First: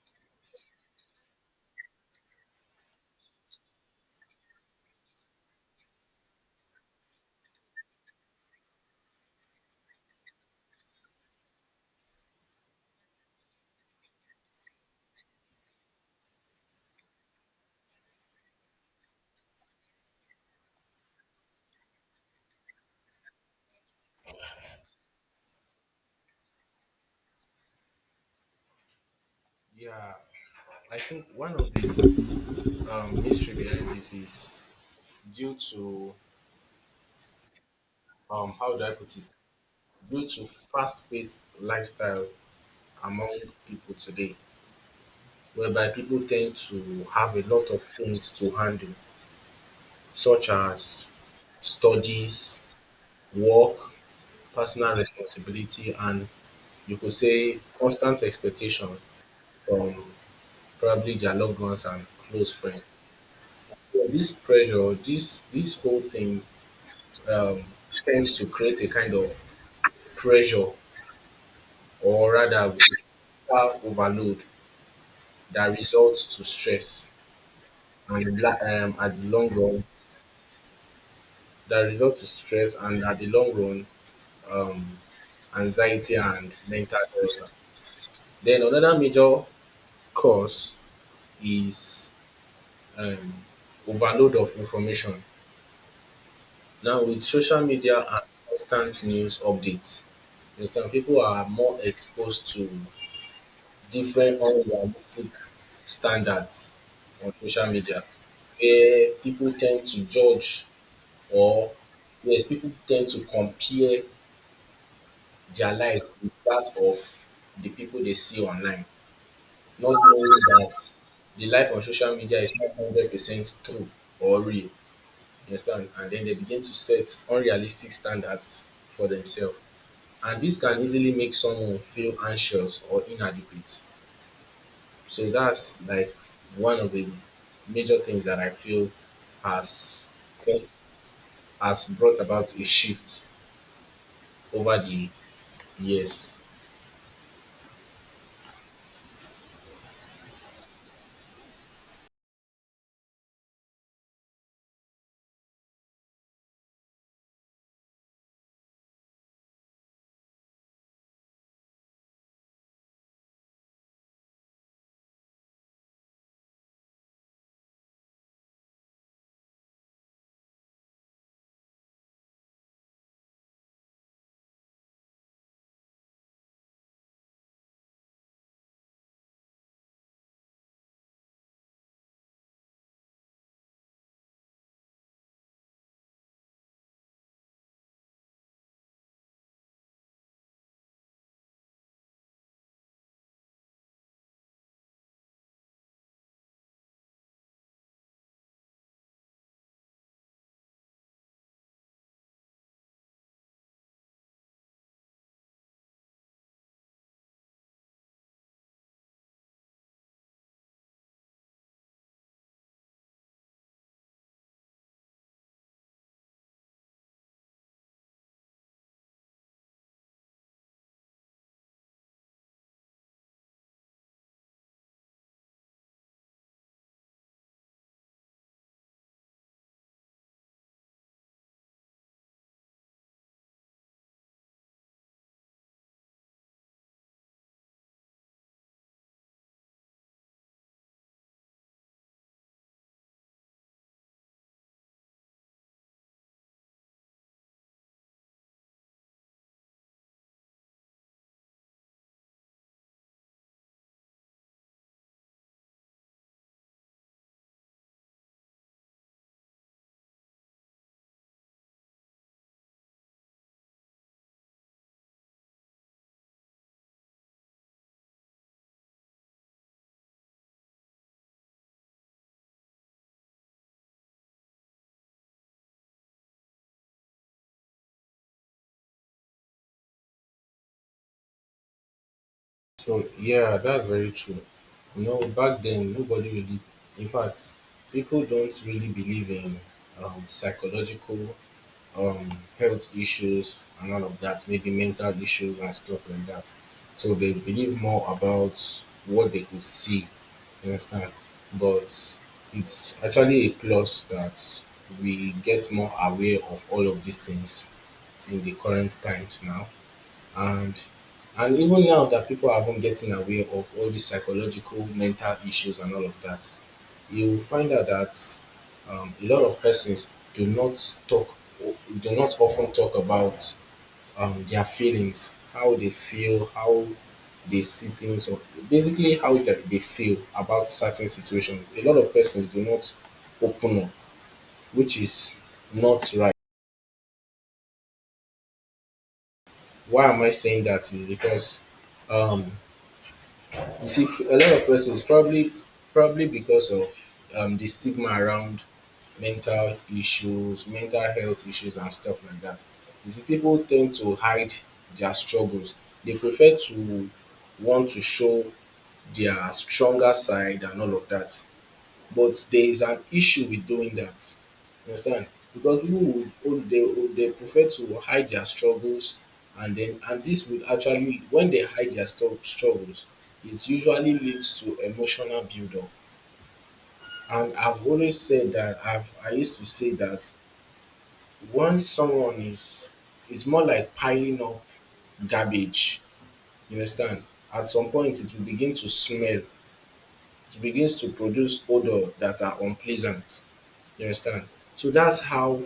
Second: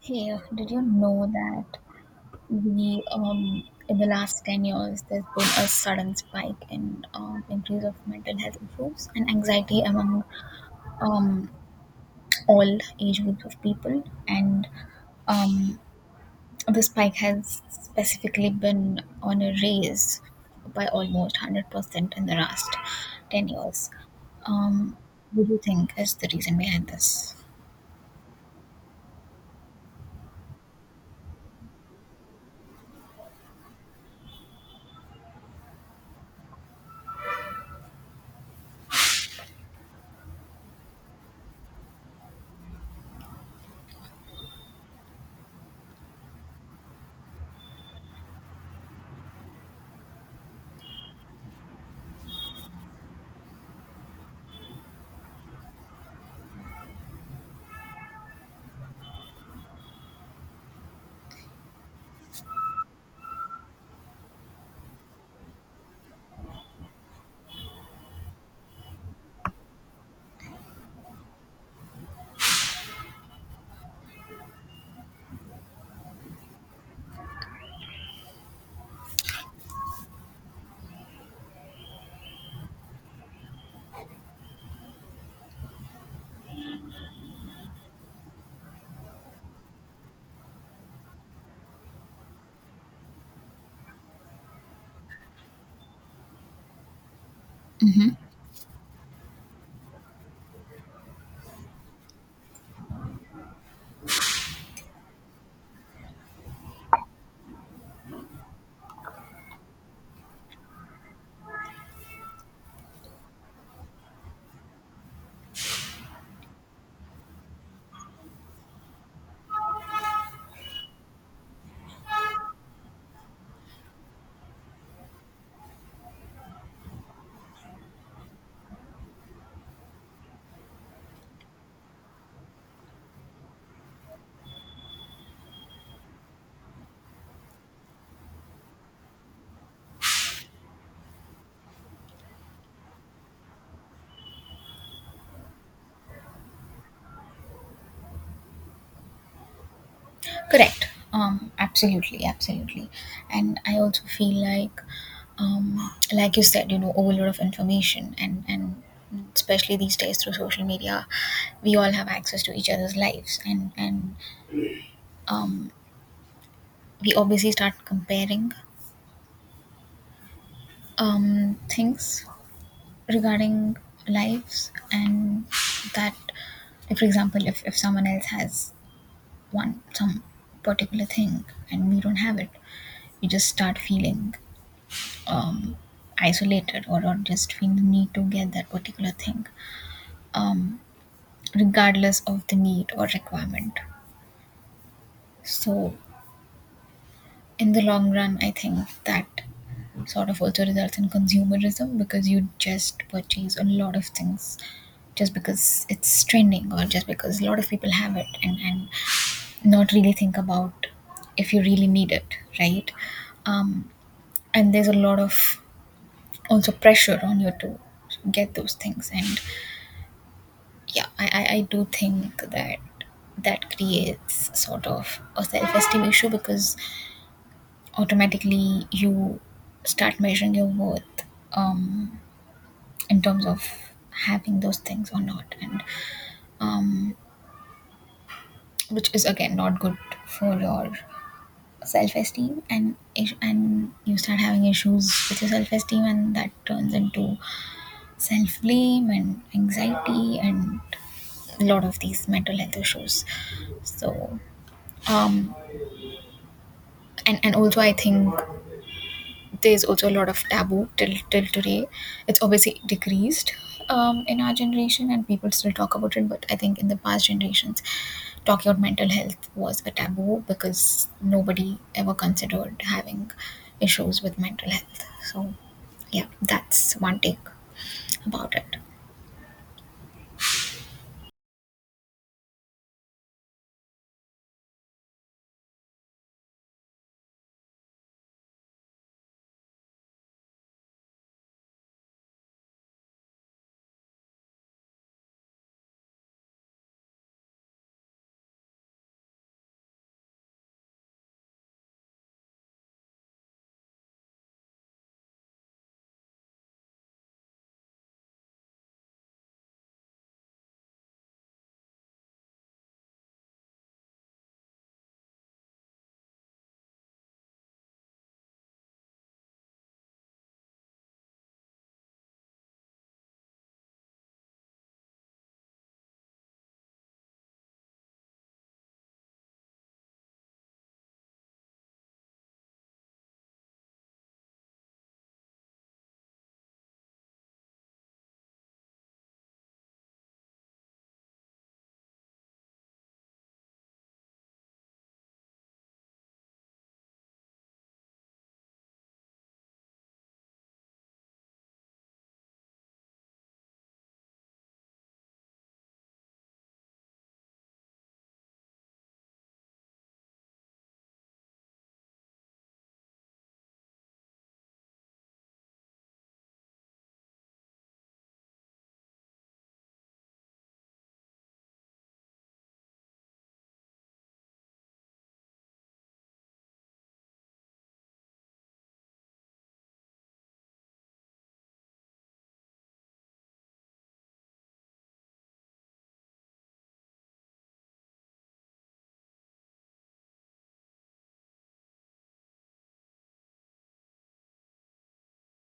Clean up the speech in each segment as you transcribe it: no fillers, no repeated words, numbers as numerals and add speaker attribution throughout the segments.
Speaker 1: Hey, did you know that we in the last 10 years there's been a sudden spike in increase of mental health issues and anxiety among um, all age groups of people, and um, the spike has specifically been on a raise by almost 100% in the last 10 years. Um, what do you think is the reason behind this?
Speaker 2: Yeah, I think one of the mystery behind this is due to how do I put it? Due to fast-paced lifestyle among people today, whereby people tend to have a lot of things to handle, such as studies, work, personal responsibility, and you could say constant expectation from probably their loved ones and close friends. So this pressure, this whole thing um, tends to create a kind of pressure, or rather physical overload that results to stress and at the long run that results to stress and at the long run um, anxiety and mental health. Then another major cause is um, overload of information. Now with social media and constant news updates, you understand people are more exposed to different unrealistic standards on social media, where people tend to judge, or yes, people tend to compare their life with that of the people they see online, not knowing that the life on social media is not 100% true or real. You understand? And then they begin to set unrealistic standards for themselves. And this can easily make someone feel anxious or inadequate. So that's like one of the major things that I feel has has brought about a shift over the years.
Speaker 1: Correct. Absolutely, absolutely. And I also feel like you said, overload of information, and especially these days through social media, we all have access to each other's lives, and um, we obviously start comparing things regarding lives, and that, if, for example, if someone else has one some particular thing and we don't have it, you just start feeling um, isolated, or just feel the need to get that particular thing, um, regardless of the need or requirement. So, in the long run, I think that sort of also results in consumerism, because you just purchase a lot of things just because it's trending, or just because a lot of people have it, and not really think about if you really need it, right? Um, and there's a lot of also pressure on you to get those things, and yeah, I do think that that creates sort of a self-esteem issue, because automatically you start measuring your worth um, in terms of having those things or not, and um, which is again not good for your self-esteem, and you start having issues with your self-esteem, and that turns into self-blame and anxiety and a lot of these mental health issues. So um, and also I think there's also a lot of taboo till today. It's obviously decreased in our generation, and people still talk about it. But I think in the past generations, talking about mental health was a taboo, because nobody ever considered having issues with mental health. So yeah, that's one take about it.
Speaker 2: So yeah, that's very true. You know, back then nobody really, in fact, people don't really believe in psychological um, health issues and all of that, maybe mental issues and stuff like that. So they believe more about what they could see, you understand? But it's actually a plus that we get more aware of all of these things in the current times now. And and even now that people are even getting aware of all these psychological mental issues and all of that, you will find out that a lot of persons do not talk, do not often talk about their feelings, how they feel, how they see things, or basically how they feel about certain situations. A lot of persons do not open up, which is not right. Why am I saying that? Is because um, you see, a lot of persons probably because of the stigma around mental issues, mental health issues and stuff like that. You see, people tend to hide their struggles. They prefer to want to show their stronger side and all of that. But there is an issue with doing that. You understand? Because people would oh, they prefer to hide their struggles, and this would actually when they hide their struggles, it usually leads to emotional buildup. And I've always said that I used to say that once someone is, it's more like piling up garbage. You understand? At some point it will begin to smell. It begins to produce odor that are unpleasant. You understand? So that's how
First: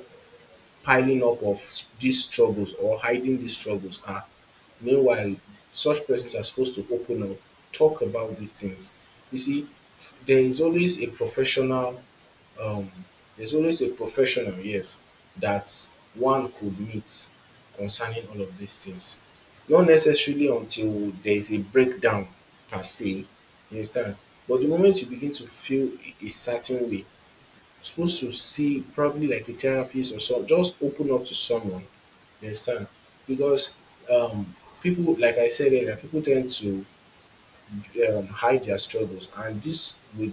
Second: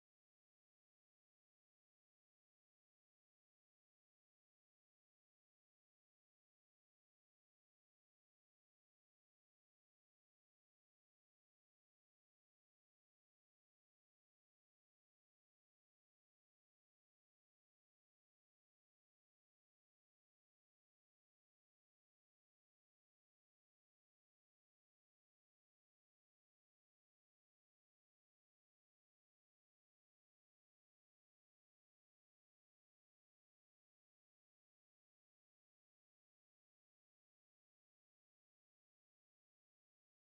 Speaker 2: piling up of these struggles or hiding these struggles are. Meanwhile, such persons are supposed to open up, talk about these things. You see, there is always a professional, um, yes, that one could meet concerning all of these things. Not necessarily until there is a breakdown per se, you understand? But the moment you begin to feel a certain way, supposed to see probably like a therapist or so. Just open up to someone. You understand? Because um, people, like I said earlier, people tend to hide their struggles, and this would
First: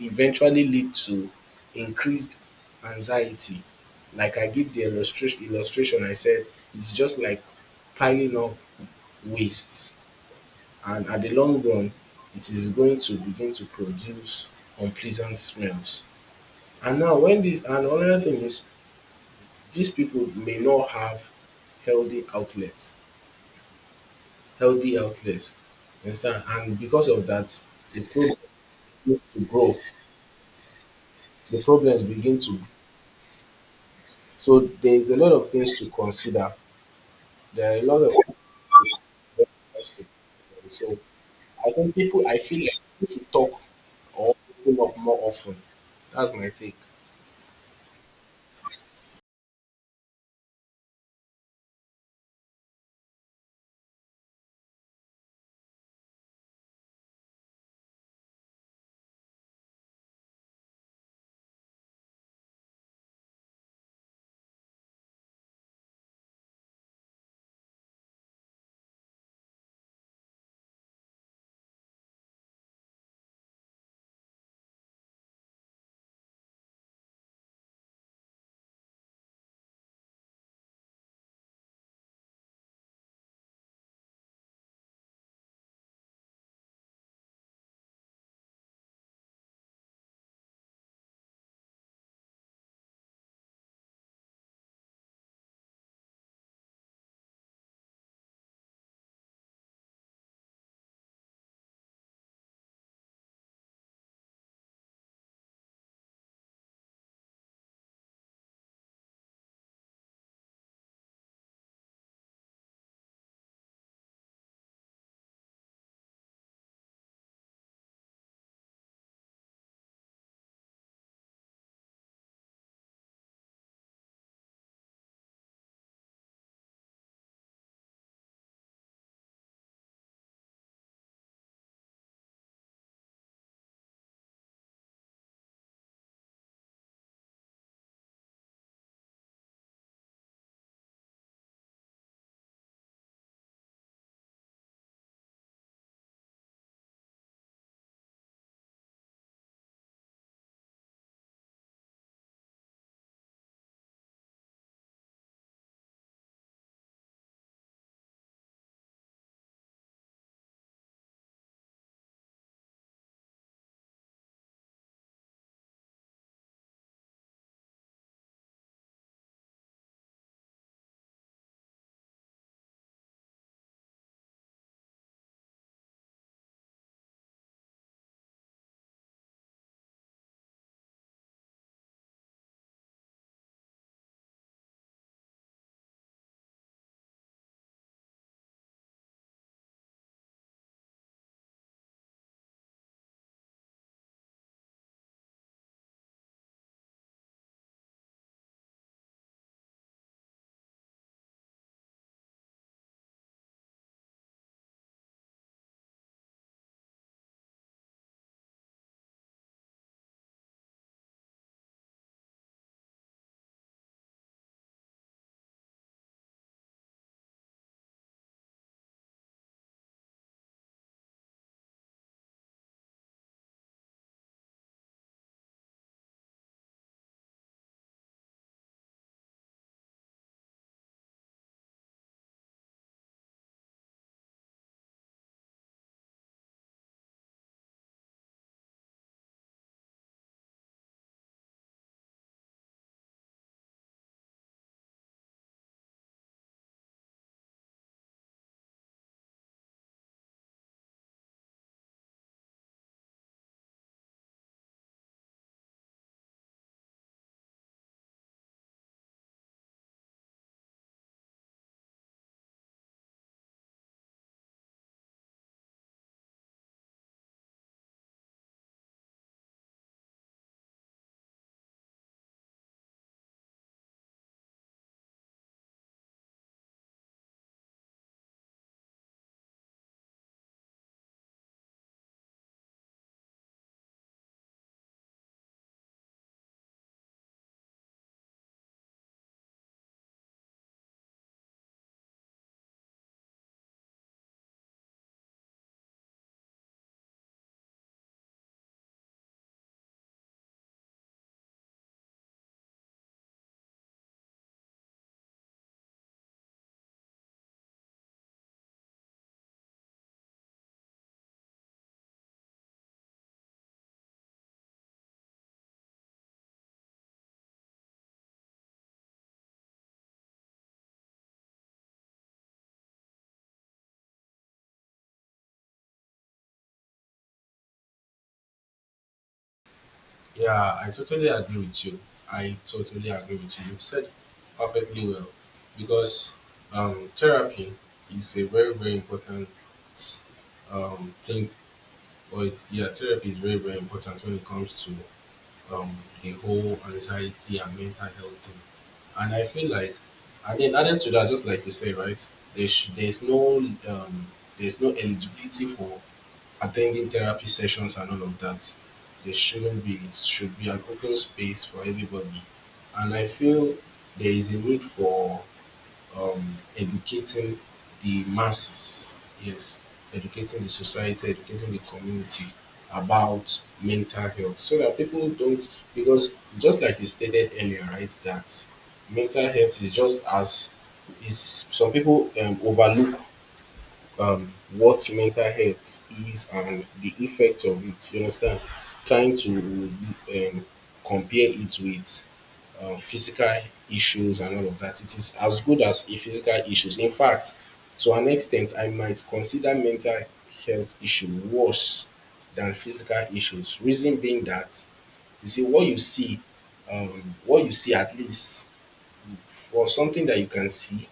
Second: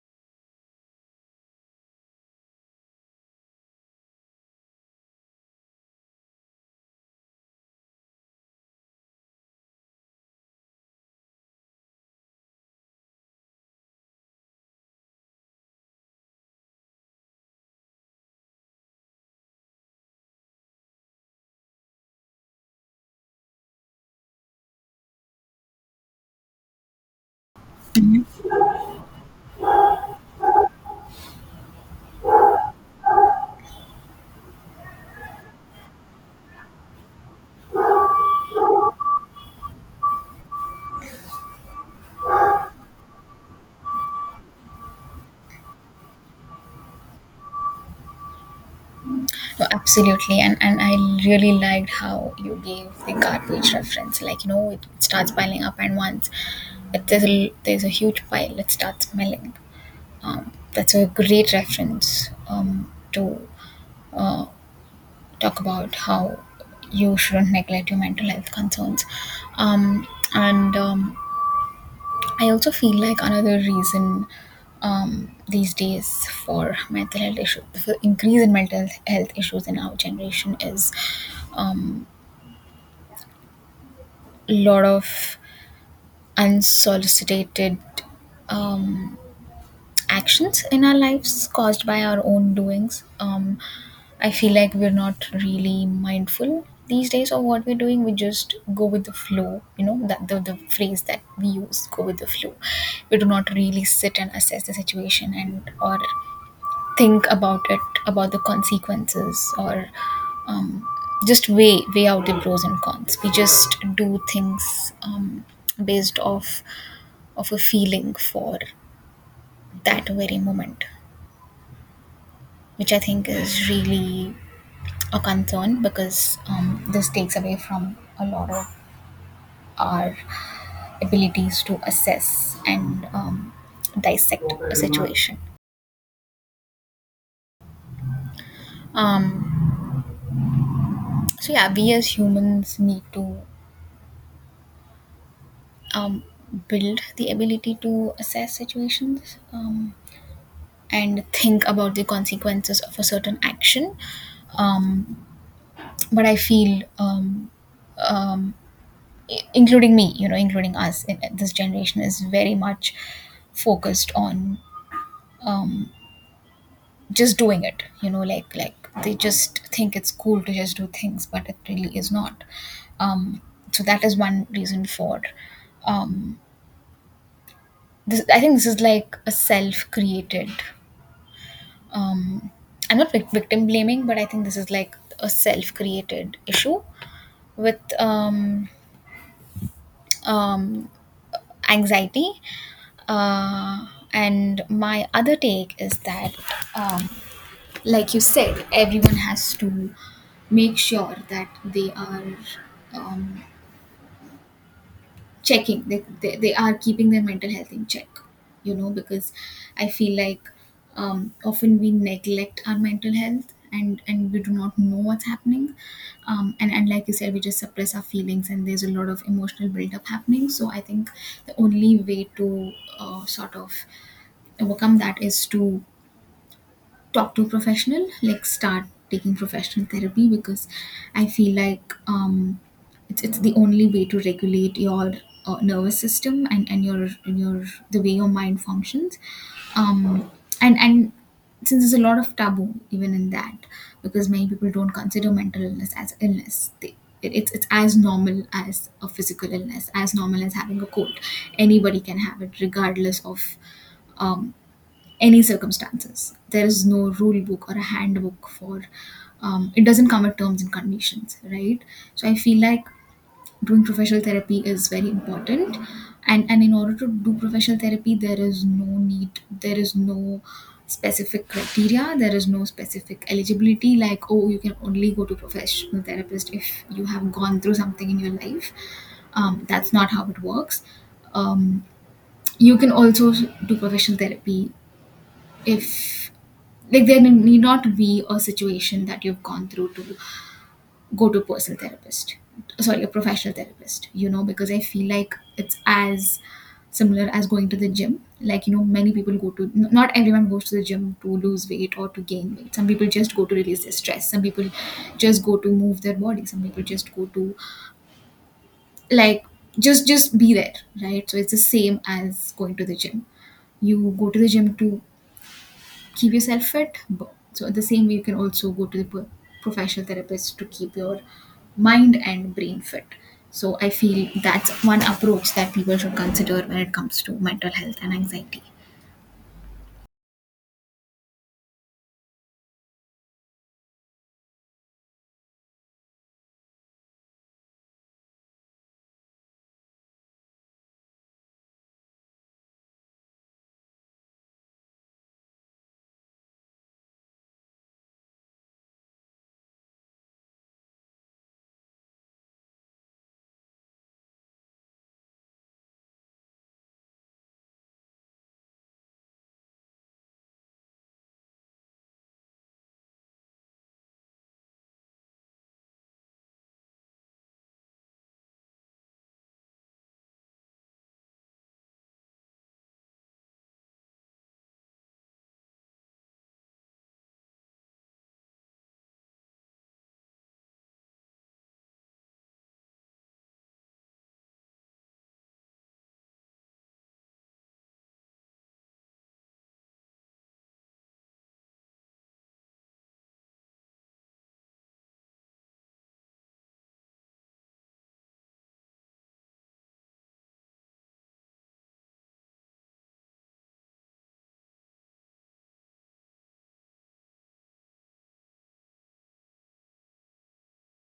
Speaker 2: eventually lead to increased anxiety. Like I give the illustration I said it's just like piling up wastes, and at the long run, it is going to begin to produce unpleasant smells. And now, when this, and another thing is these people may not have healthy outlets, healthy outlets. Understand? And because of that, the problem begins to grow. The problems begin to. So there's a lot of things to consider. There are a lot of things to consider. So I think people, I feel like people should talk or open up more often. That's my take.
Speaker 1: Oh, absolutely, and I really liked how you gave the garbage reference. Like, it starts piling up, and once it, there's a huge pile, it starts smelling. That's a great reference to uh, talk about how you shouldn't neglect your mental health concerns. Um, and I also feel like another reason these days for mental health issues, for increase in mental health issues in our generation is um, a lot of unsolicited um, actions in our lives caused by our own doings. I feel like we're not really mindful these days of what we're doing. We just go with the flow, you know, that the phrase that we use, go with the flow. We do not really sit and assess the situation, and or think about it, about the consequences, or um, just weigh out the pros and cons. We just do things based off of a feeling for that very moment, which I think is really a concern, because this takes away from a lot of our abilities to assess and dissect a situation. Um, so, yeah, we as humans need to um, build the ability to assess situations and think about the consequences of a certain action. Um, but I feel um, including me, you know, including us in this generation, is very much focused on um, just doing it. Like they just think it's cool to just do things, but it really is not. Um, so that is one reason for. Um, this, I think this is like a self-created. Um, I'm not victim blaming, but I think this is like a self-created issue with um, anxiety. Uh, and my other take is that, um, like you said, everyone has to make sure that they are um, checking, they are keeping their mental health in check, you know, because I feel like often we neglect our mental health, and we do not know what's happening, and like you said, we just suppress our feelings, and there's a lot of emotional buildup happening. So I think the only way to sort of overcome that is to talk to a professional, like start taking professional therapy, because I feel like it's the only way to regulate your nervous system, and your and your the way your mind functions. um and since there's a lot of taboo even in that, because many people don't consider mental illness as illness. They it, it's it's as normal as a physical illness, as normal as having a cold. Anybody can have it, regardless of um, any circumstances. There is no rule book or a handbook for, it doesn't come with terms and conditions, right? So I feel like doing professional therapy is very important, and in order to do professional therapy, there is no need, there is no specific criteria, there is no specific eligibility. Like, oh, you can only go to professional therapist if you have gone through something in your life. That's not how it works. Um, you can also do professional therapy if, like, there need not be a situation that you've gone through to go to a personal therapist, sorry, a professional therapist, you know, because I feel like it's as similar as going to the gym. Like, you know, many people go to not everyone goes to the gym to lose weight or to gain weight. Some people just go to release their stress, some people just go to move their body, some people just go to, like, just be there, right? So it's the same as going to the gym. You go to the gym to keep yourself fit. So the same way, you can also go to the professional therapist to keep your mind and brain fit. So I feel that's one approach that people should consider when it comes to mental health and anxiety.
Speaker 2: Yeah, I totally agree with you. I totally agree with you. You've said perfectly well because therapy is a very, very important thing. Yeah, therapy is very, very important when it comes to um, the whole anxiety and mental health thing. And I feel like, and then added to that, just like you say, right? There's no um, there's no eligibility for attending therapy sessions and all of that. There shouldn't be. It should be an open space for everybody, and I feel there is a need for educating the masses, yes, educating the society, educating the community about mental health so that people don't, because just like you stated earlier, right, that mental health is just as, is, some people overlook what mental health is and the effects of it. You understand? Trying to um, compare it with physical issues and all of that. It is as good as a physical issues. In fact, to an extent, I might consider mental health issue worse than physical issues. Reason being that you see what you see, what you see, at least for something that you can see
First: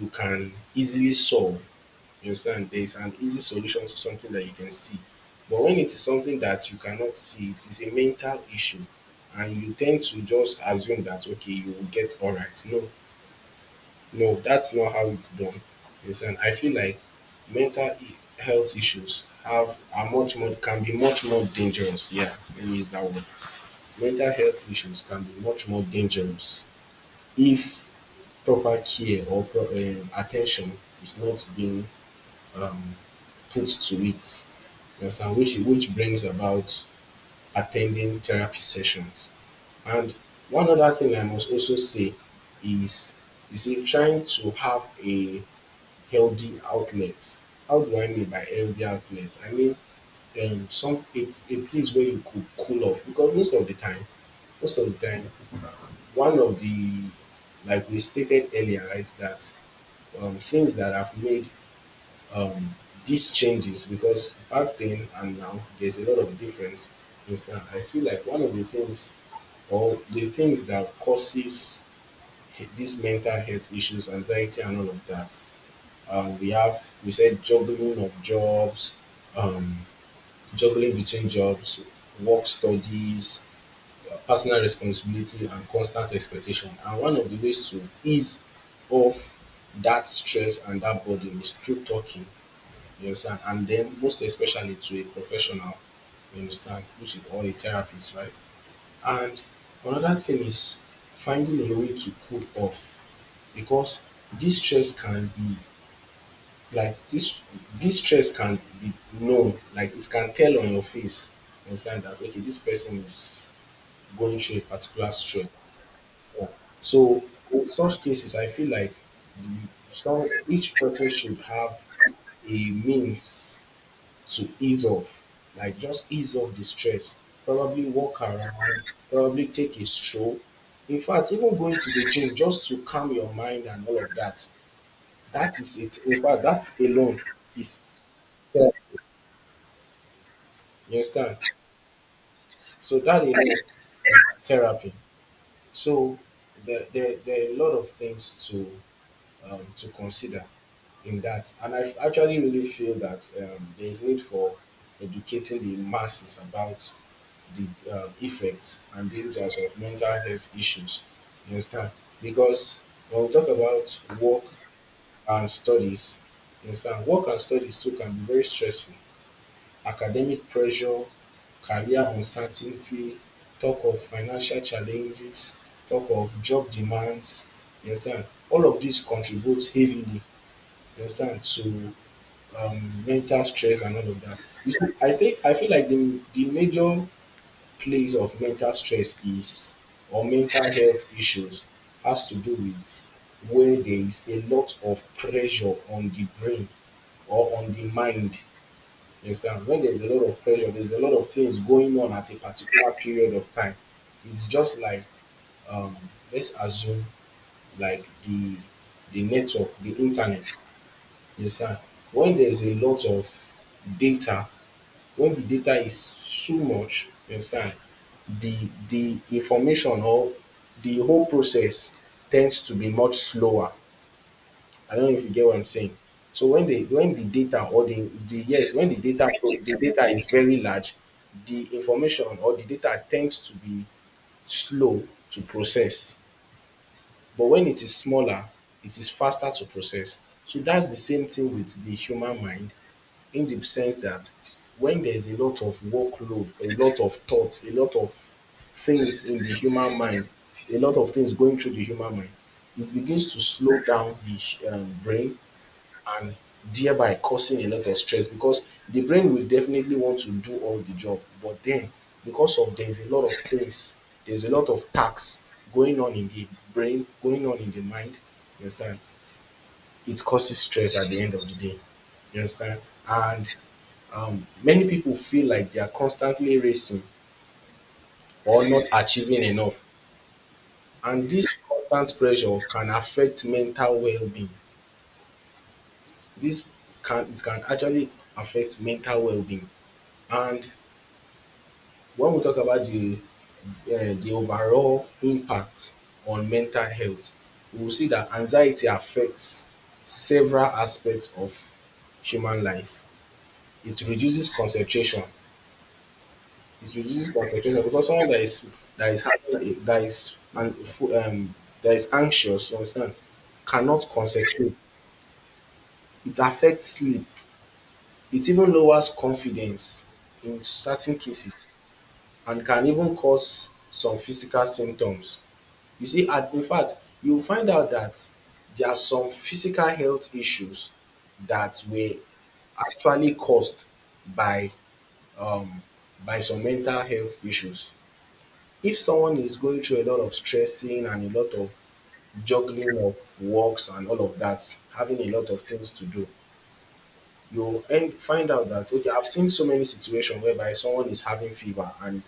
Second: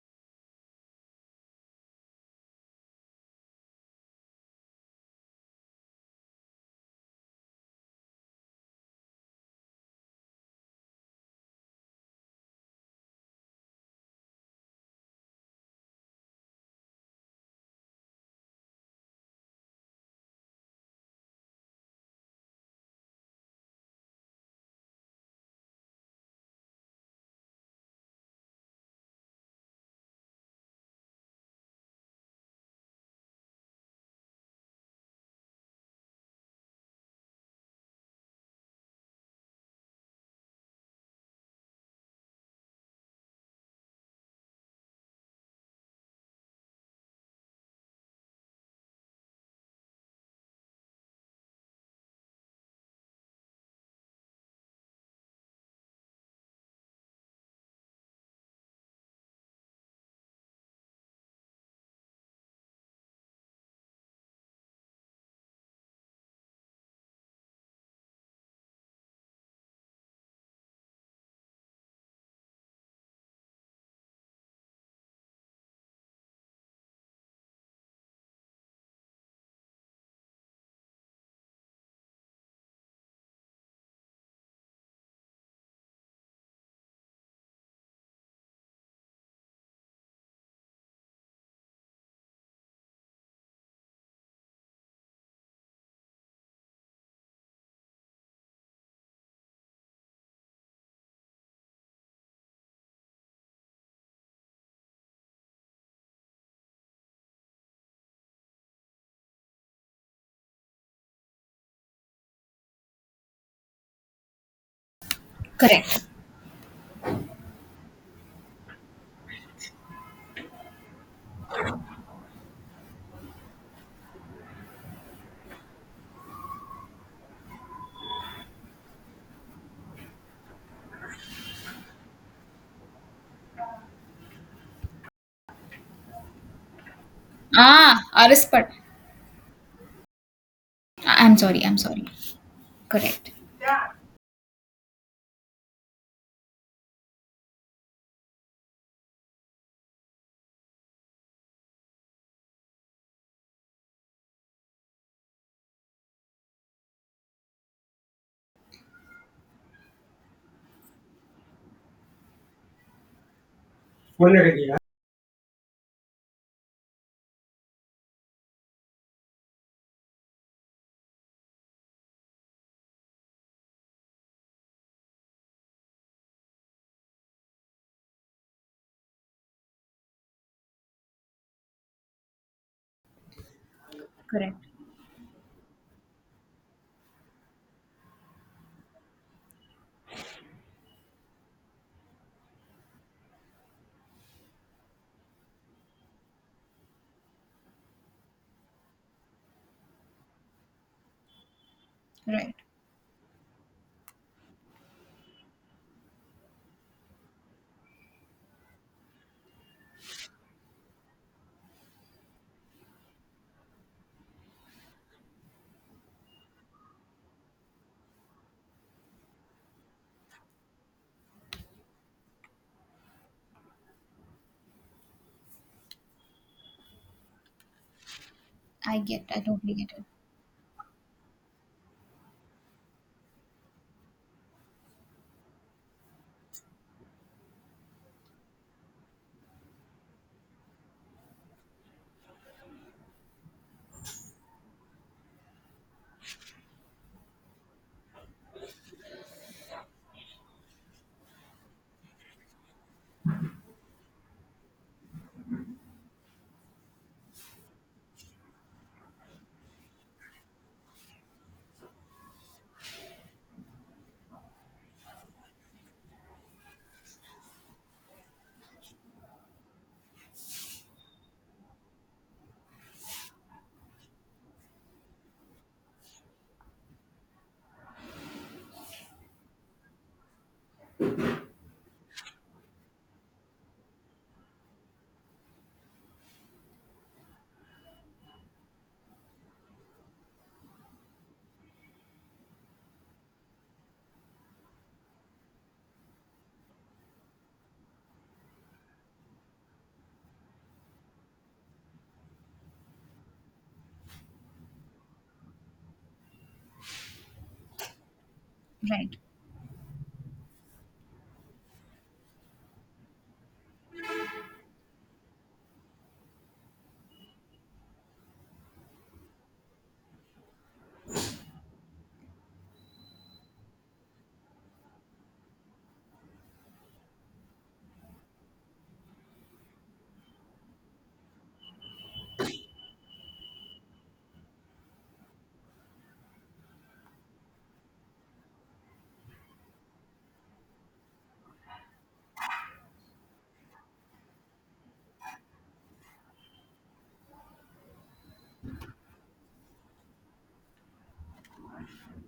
Speaker 2: you can easily solve. You understand? There is an easy solution to something that you can see. But when it is something that you cannot see, it is a mental issue, and you tend to just assume that okay, you will get all right. No, no, that's not how it's done. You understand? I feel like health issues have are much more, can be much more dangerous. Yeah, let me use that word. Mental health issues can be much more dangerous if proper care or attention is not being um, put to it, you understand, which brings about attending therapy sessions. And one other thing I must also say is, you see, trying to have a healthy outlet. How do I mean by healthy outlet? I mean some a place where you could cool off because most of the time, most of the time, one of the, like we stated earlier, right, that things that have made um, this changes, because back then and now there's a lot of difference. You understand? I feel like one of the things or the things that causes these mental health issues, anxiety, and all of that. We have we said juggling of jobs, um, juggling between jobs, work studies, personal responsibility, and constant expectation. And one of the ways to ease off that stress and that burden is through talking. Yes, and then most especially to a professional, you understand, which is or a therapist, right? And another thing is finding a way to cool off, because this stress can be like this this stress can be known, like it can tell on your face. You understand that okay, this person is going through a particular stress.
Speaker 1: Correct.
Speaker 2: Yeah. So in such cases I feel like the, some, each person should have a means to ease off, like just ease off the stress. Probably walk around, probably take a stroll. In fact, even going to the gym just to calm your mind and all of that. That is it. In fact, that alone is
Speaker 1: Ah, Arispat.
Speaker 2: therapy. You
Speaker 1: I'm
Speaker 2: understand?
Speaker 1: sorry. I'm sorry.
Speaker 2: So that
Speaker 1: Correct.
Speaker 2: alone is therapy. So there are a lot of things to consider in that. And actually really feel that there is need for educating the masses about the effects and dangers of mental health issues. You understand? Because when we talk about
Speaker 1: Well.
Speaker 2: work and studies, you understand, work and studies too can be very stressful. Academic pressure, career uncertainty, talk of financial challenges, talk of job demands. You understand? All of these contribute heavily. You understand to mental stress and all of that.
Speaker 1: Correct.
Speaker 2: You see, I think I feel like the major place of mental stress is or mental health issues has to do with where there is a lot of pressure on the brain or on the mind. You understand? When there's a lot of pressure, there's a lot of things going on at a
Speaker 1: Right.
Speaker 2: particular period of time. It's just like um, let's assume like the network, the internet. You understand? When there's a lot of data, when the data is so much, you understand, the the information or the whole process tends to be much slower. I don't know if you get what I'm saying. So when the data or the, yes, when
Speaker 1: I get. I totally
Speaker 2: the
Speaker 1: get it.
Speaker 2: data is very large, the information or the data tends to be slow to process. But when it is smaller, it is faster to process. So that's the same thing with the human mind in the sense that when there's a lot of workload, a lot of thoughts, a lot of things in the human mind, a lot of things going through the human mind, it begins to slow down the brain and thereby causing a lot of stress because the brain will definitely want to do all the job. But then, because of there's a lot of things, there's a lot of tasks going on in the brain, going on in the mind, you understand? It causes stress at the end of the day. You understand? And many people feel like they are constantly racing or not achieving enough, and this constant pressure can affect mental well-being. This can it can actually affect mental well-being. And when we talk about the overall impact on mental health, we will see that anxiety affects several aspects of human life. It reduces concentration. It reduces concentration because someone that
Speaker 1: Right.
Speaker 2: is having a- that is an fo- that is anxious, you understand, cannot concentrate. It affects sleep. It even lowers confidence in certain cases, and can even cause some physical symptoms. You see, at, in fact, you'll find out that there are some physical health issues that were actually caused by um by some mental health issues. If someone is going through a lot of stressing and a lot of juggling of works and all of that, having a lot of things to do, you'll end, find out that okay, I've seen so many situations whereby someone is having fever,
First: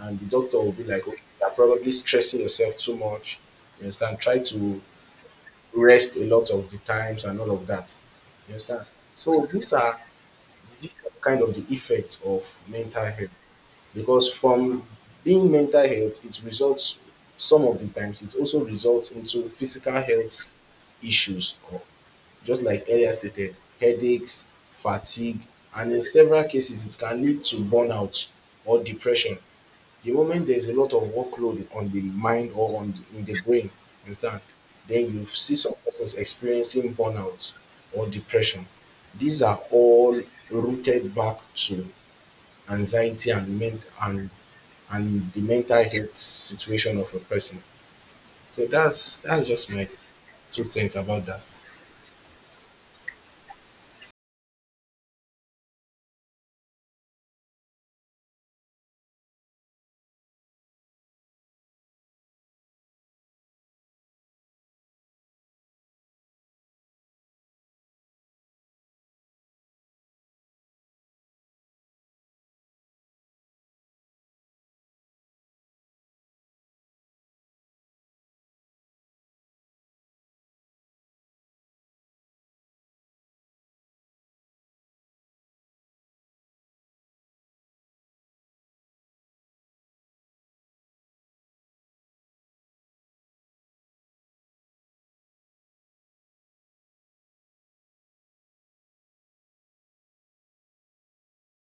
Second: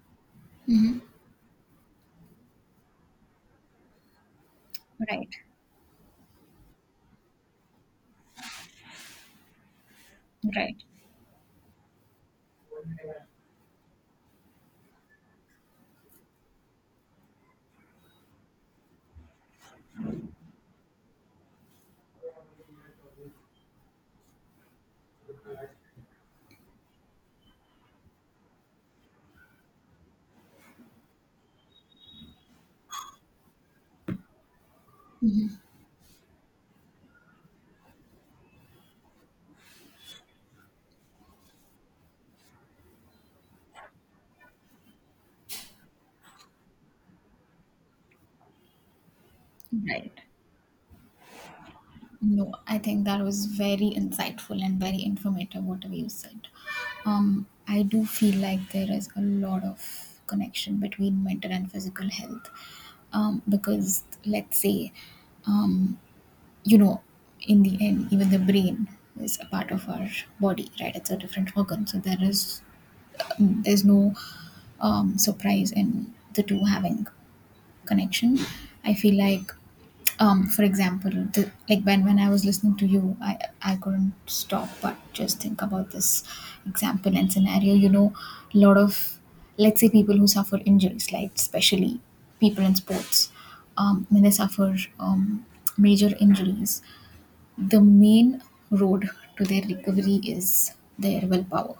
Speaker 2: and the doctor will be like, okay, you're probably stressing yourself too much. You understand? Try to
Speaker 1: Right.
Speaker 2: rest a lot of the times and all of that. You understand? So these are
Speaker 1: Right.
Speaker 2: these are kind of the effects of mental health. Because from being mental health, it results, some of the times it also results into physical health issues, or just like earlier stated, headaches, fatigue, and in several cases it can lead to burnout or depression. The moment there's a lot of workload on the mind or on the, in the brain, understand, then you see some persons experiencing burnout or depression. These are all rooted back to anxiety and the mental health situation of a person. So that's just my
Speaker 1: Right.
Speaker 2: two cents about that.
Speaker 1: No, I think that was very insightful and very informative, whatever you said. I do feel like there is a lot of connection between mental and physical health. Because let's say, um, you know, in the end, even the brain is a part of our body, right? It's a different organ. So there is, there's no surprise in the two having connection. I feel like, for example, like when I was listening to you, I couldn't stop but just think about this example and scenario. You know, a lot of, let's say, people who suffer injuries, like especially people in sports, when they suffer major injuries, the main road to their recovery is their willpower.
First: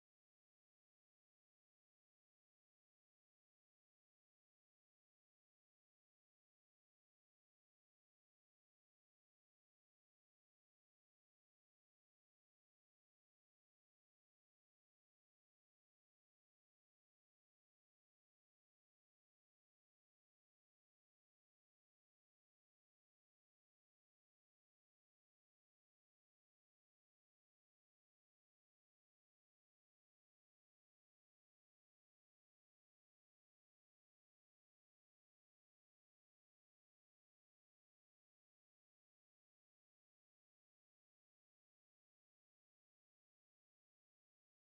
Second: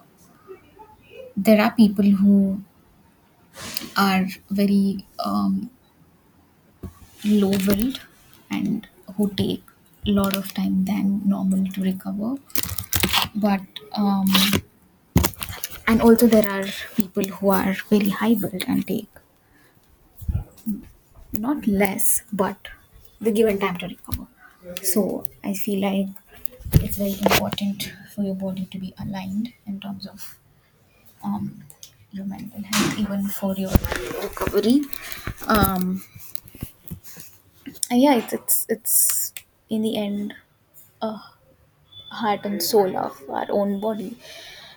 Speaker 1: There are people who are very low build, and who take a lot of time than normal to recover, but um and also there are people who are very high build, and take not less, but the given time to recover. So I feel like it's very important for your body to be aligned in terms of um your mental health, even for your recovery. um and yeah, it's in the end heart and soul of our own body,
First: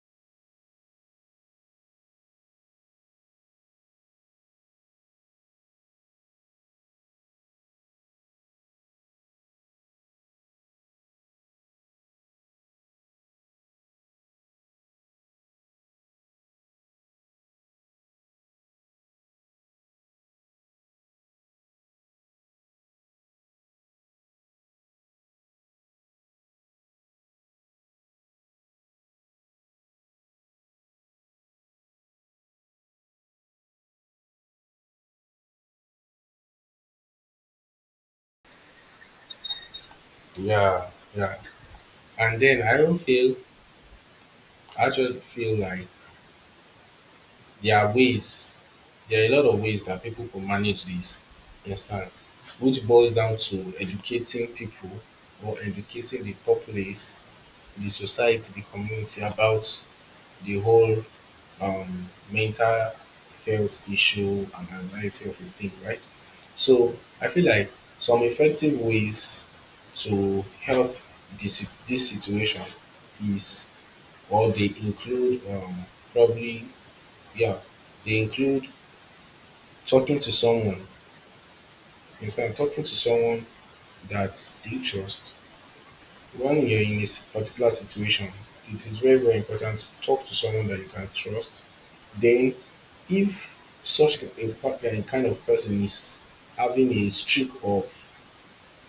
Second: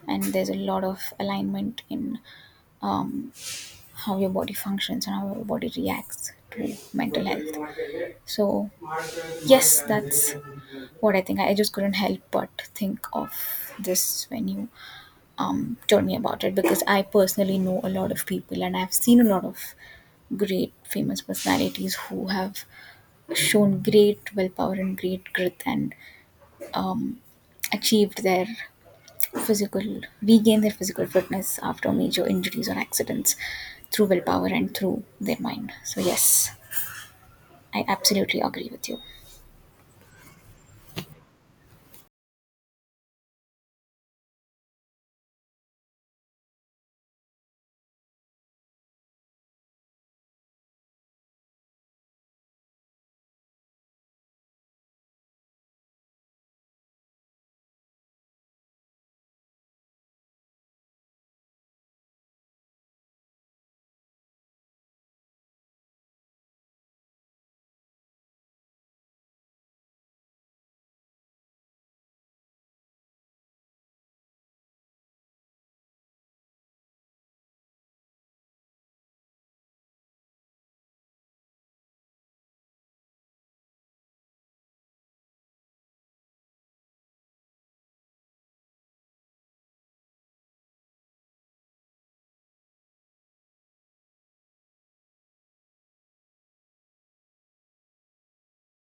Speaker 1: and there's a lot of alignment in um, how your body functions and how your body reacts to mental health. So yes, that's what I think. I just couldn't help but think of this when you told me about it, because I personally know a lot of people, and I've seen a lot of great famous personalities who have shown great willpower and great grit, and um, achieved their physical, regain their physical fitness after major injuries or accidents through willpower and through their mind. So yes, I absolutely agree with you.
Speaker 2: Yeah, yeah. And then I don't feel, I just feel like there are ways, there are a lot of ways that people can manage this. You understand? Which boils down to educating people or educating the populace, the society, the community about the whole mental health issue and anxiety of a thing, right? So I feel like some effective ways to help this situation is, or they include probably, yeah, they include talking to someone. Instead, of talking to someone that they trust. When you're in this particular situation, it is very, very important to talk to someone that you can trust. Then, if such a, a kind of person is having a streak of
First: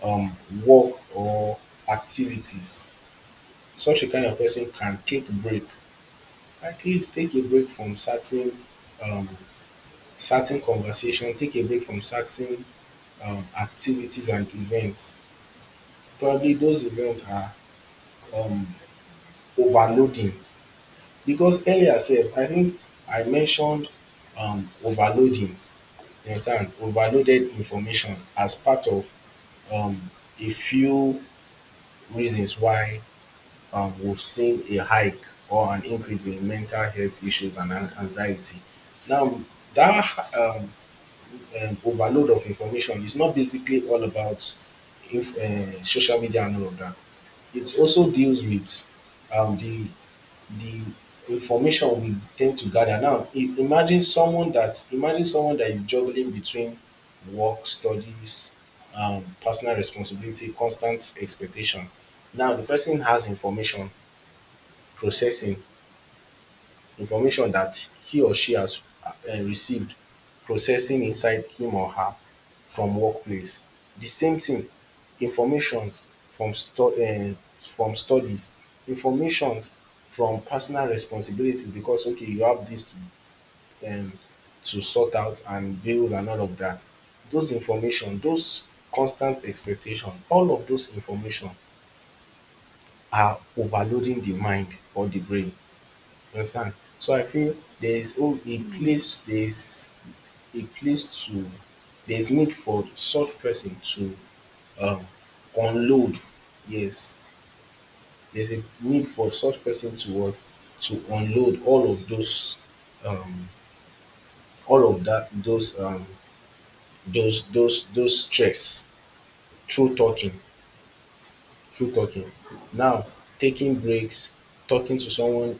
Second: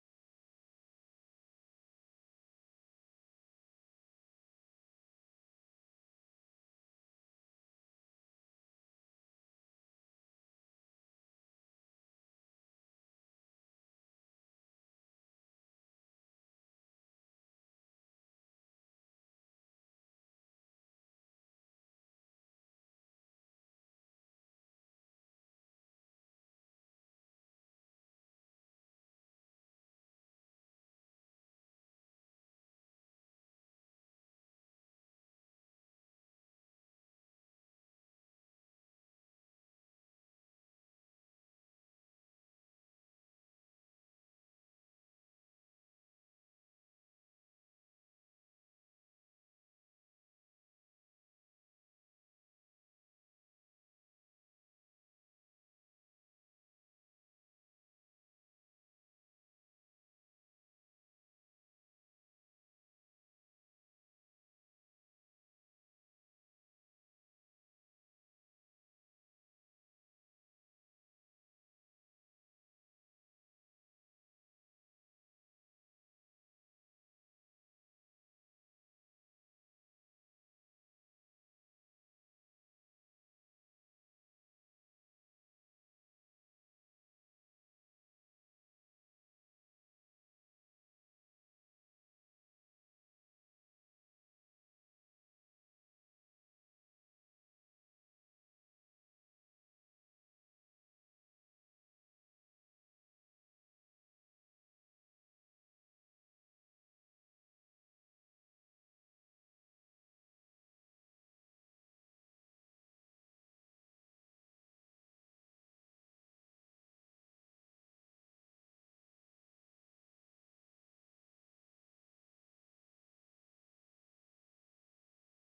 Speaker 2: um, work or activities, such a kind of person can take a break. At least take a break from certain um, certain conversation, take a break from certain activities and events. Probably those events are um, overloading. Because earlier sef, I think I mentioned overloading, you understand, overloaded information as part of um a few reasons why we've seen a hike or an increase in mental health issues and anxiety. Now dat um overload of information. It's not basically all about social media and all of that. It also deals with um, the the information we tend to gather. Now, imagine someone that is juggling between work, studies, personal responsibility, constant expectation. Now, the person has information processing information that he or she has received, processing inside him or her, from workplace, di same thing, informations from stu from studies, informations from personal responsibilities, because okay, you have this um to sort out and bills and all of that. Those information, those constant expectation, all of those information are overloading the mind or the brain. Understand? So I feel there is, oh, a place, there is a place to, there is need for such person to um, unload. Yes, there's a need for such person to what, to unload all of those um, all of that, those those stress through talking, through talking. Now, taking breaks, talking to someone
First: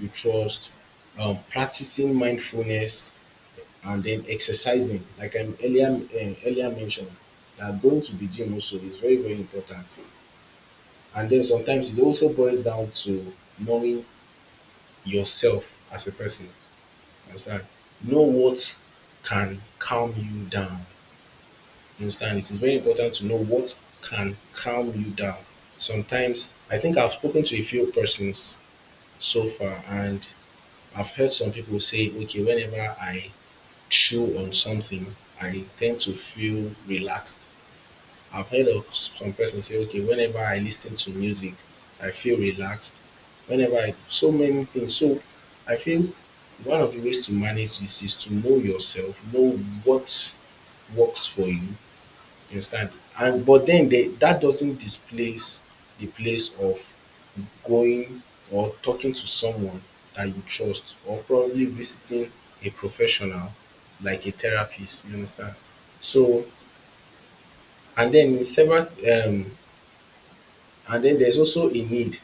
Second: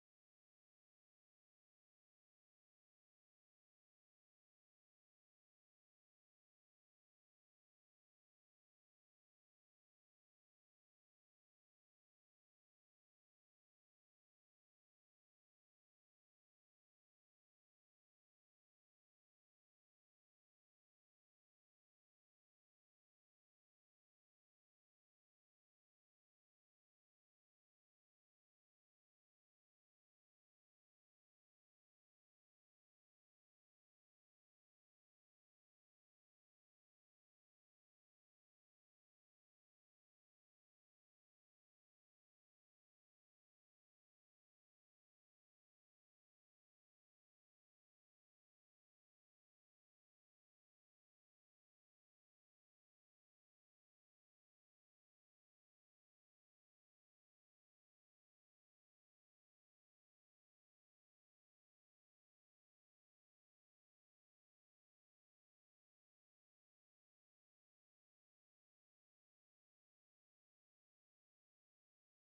Speaker 2: you trust, practicing mindfulness, and then exercising like I earlier earlier mentioned, that going to the gym also is very, very important. And then sometimes it also boils down to knowing yourself as a person, you understand, know what can calm you down, you understand, it is very important to know what can calm you down. Sometimes, I think I've spoken to a few persons so far, and I've heard some people say, okay, whenever I through on something, I tend to feel relaxed. I've heard of some person say, okay, whenever I listen to music, I feel relaxed. Whenever I, so many things. So I feel one of the ways to manage this is to know yourself, know what works for you. You understand? And but then they, that doesn't displace the place of going or talking to someone that you trust or probably visiting a professional like a therapist, you understand. So and den several and den there's also a need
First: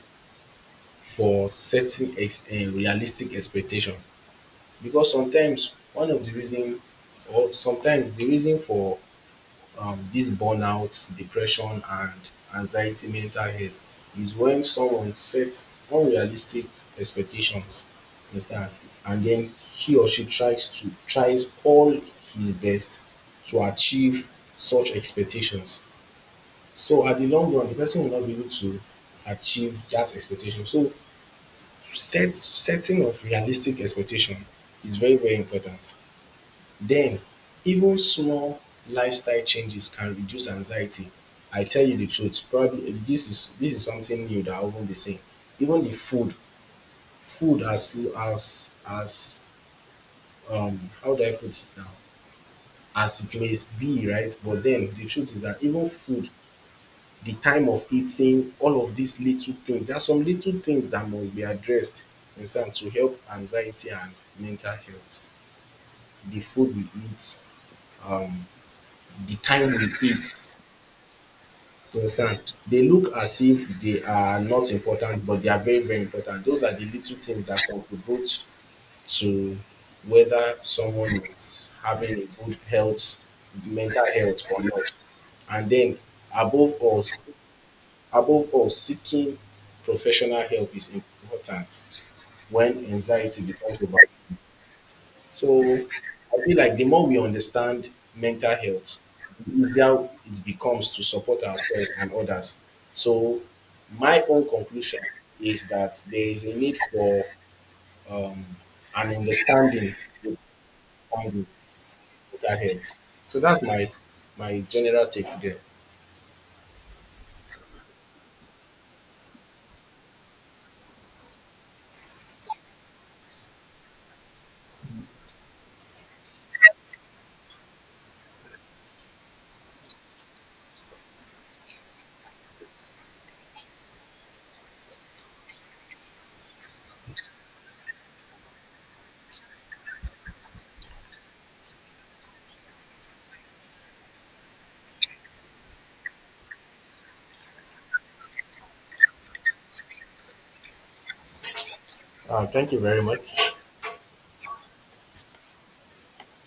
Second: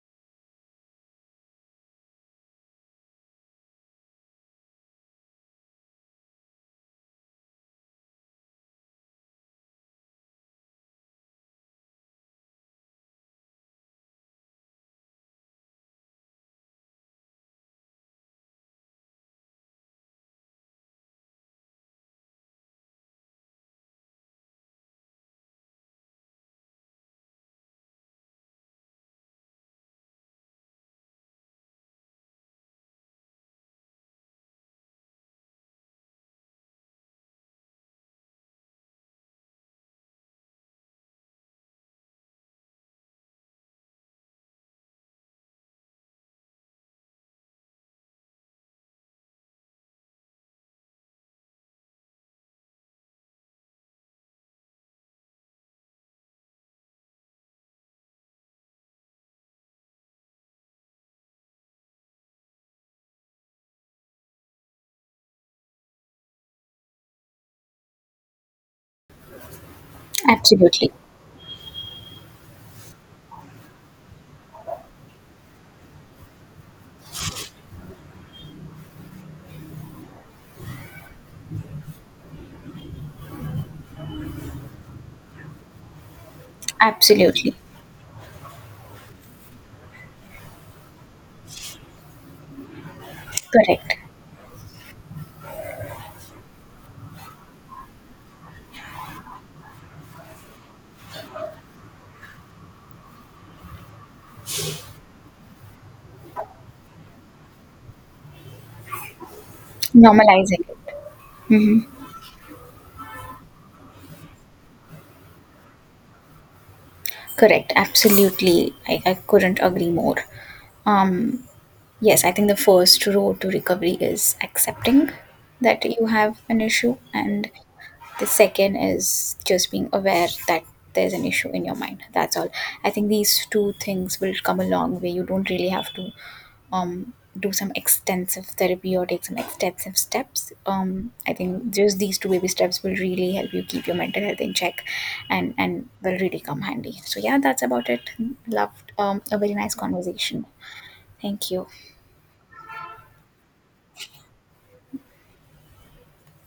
Speaker 2: for setting ex realistic expectation, because sometimes one of the reason, or sometimes the reason for this burnout, depression, and anxiety, mental health, is when someone sets unrealistic expectations, you understand, and then he or she tries to tries all his best to achieve such expectations. So at the long run, the person will not be able to achieve that expectation. So setting of realistic expectation is very, very important. Then, even small lifestyle changes can reduce anxiety. I tell you the truth, probably eh, this is something new that I won't be saying. Even the food, food as how do I put it now? As it may be, right? But then the truth is that even food, the time of eating, all of these little things, there are some little things that must be addressed, you some, to help anxiety and mental health. The food we eat, um the time we eat,
Speaker 1: Absolutely.
Speaker 2: you understand? They look as if they are not important, but they are very, very important. Those are the little things that contribute to whether someone is having a good health, mental health or not. And then above all,
Speaker 1: Absolutely.
Speaker 2: above all, seeking professional help is important when anxiety becomes
Speaker 1: Correct.
Speaker 2: overwhelming. So I feel like the more we understand mental health, the easier it becomes to support ourselves and others. So my own conclusion is that there is a need for um, an understanding,
Speaker 1: Normalizing it.
Speaker 2: understanding mental health. So that's my my general take there.
Speaker 1: Correct. Absolutely, I couldn't agree more. um yes, I think the first road to recovery is accepting that you have an issue, and the second is just being aware that there's an issue in your mind, that's all. I think these two things will come a long way. You don't really have to um do some extensive therapy or take some extensive steps. I think just these two baby steps will really help you keep your mental health in check, and will really come handy. So yeah, that's about it. Loved, a very nice conversation. Thank you.
Speaker 2: Thank you very much.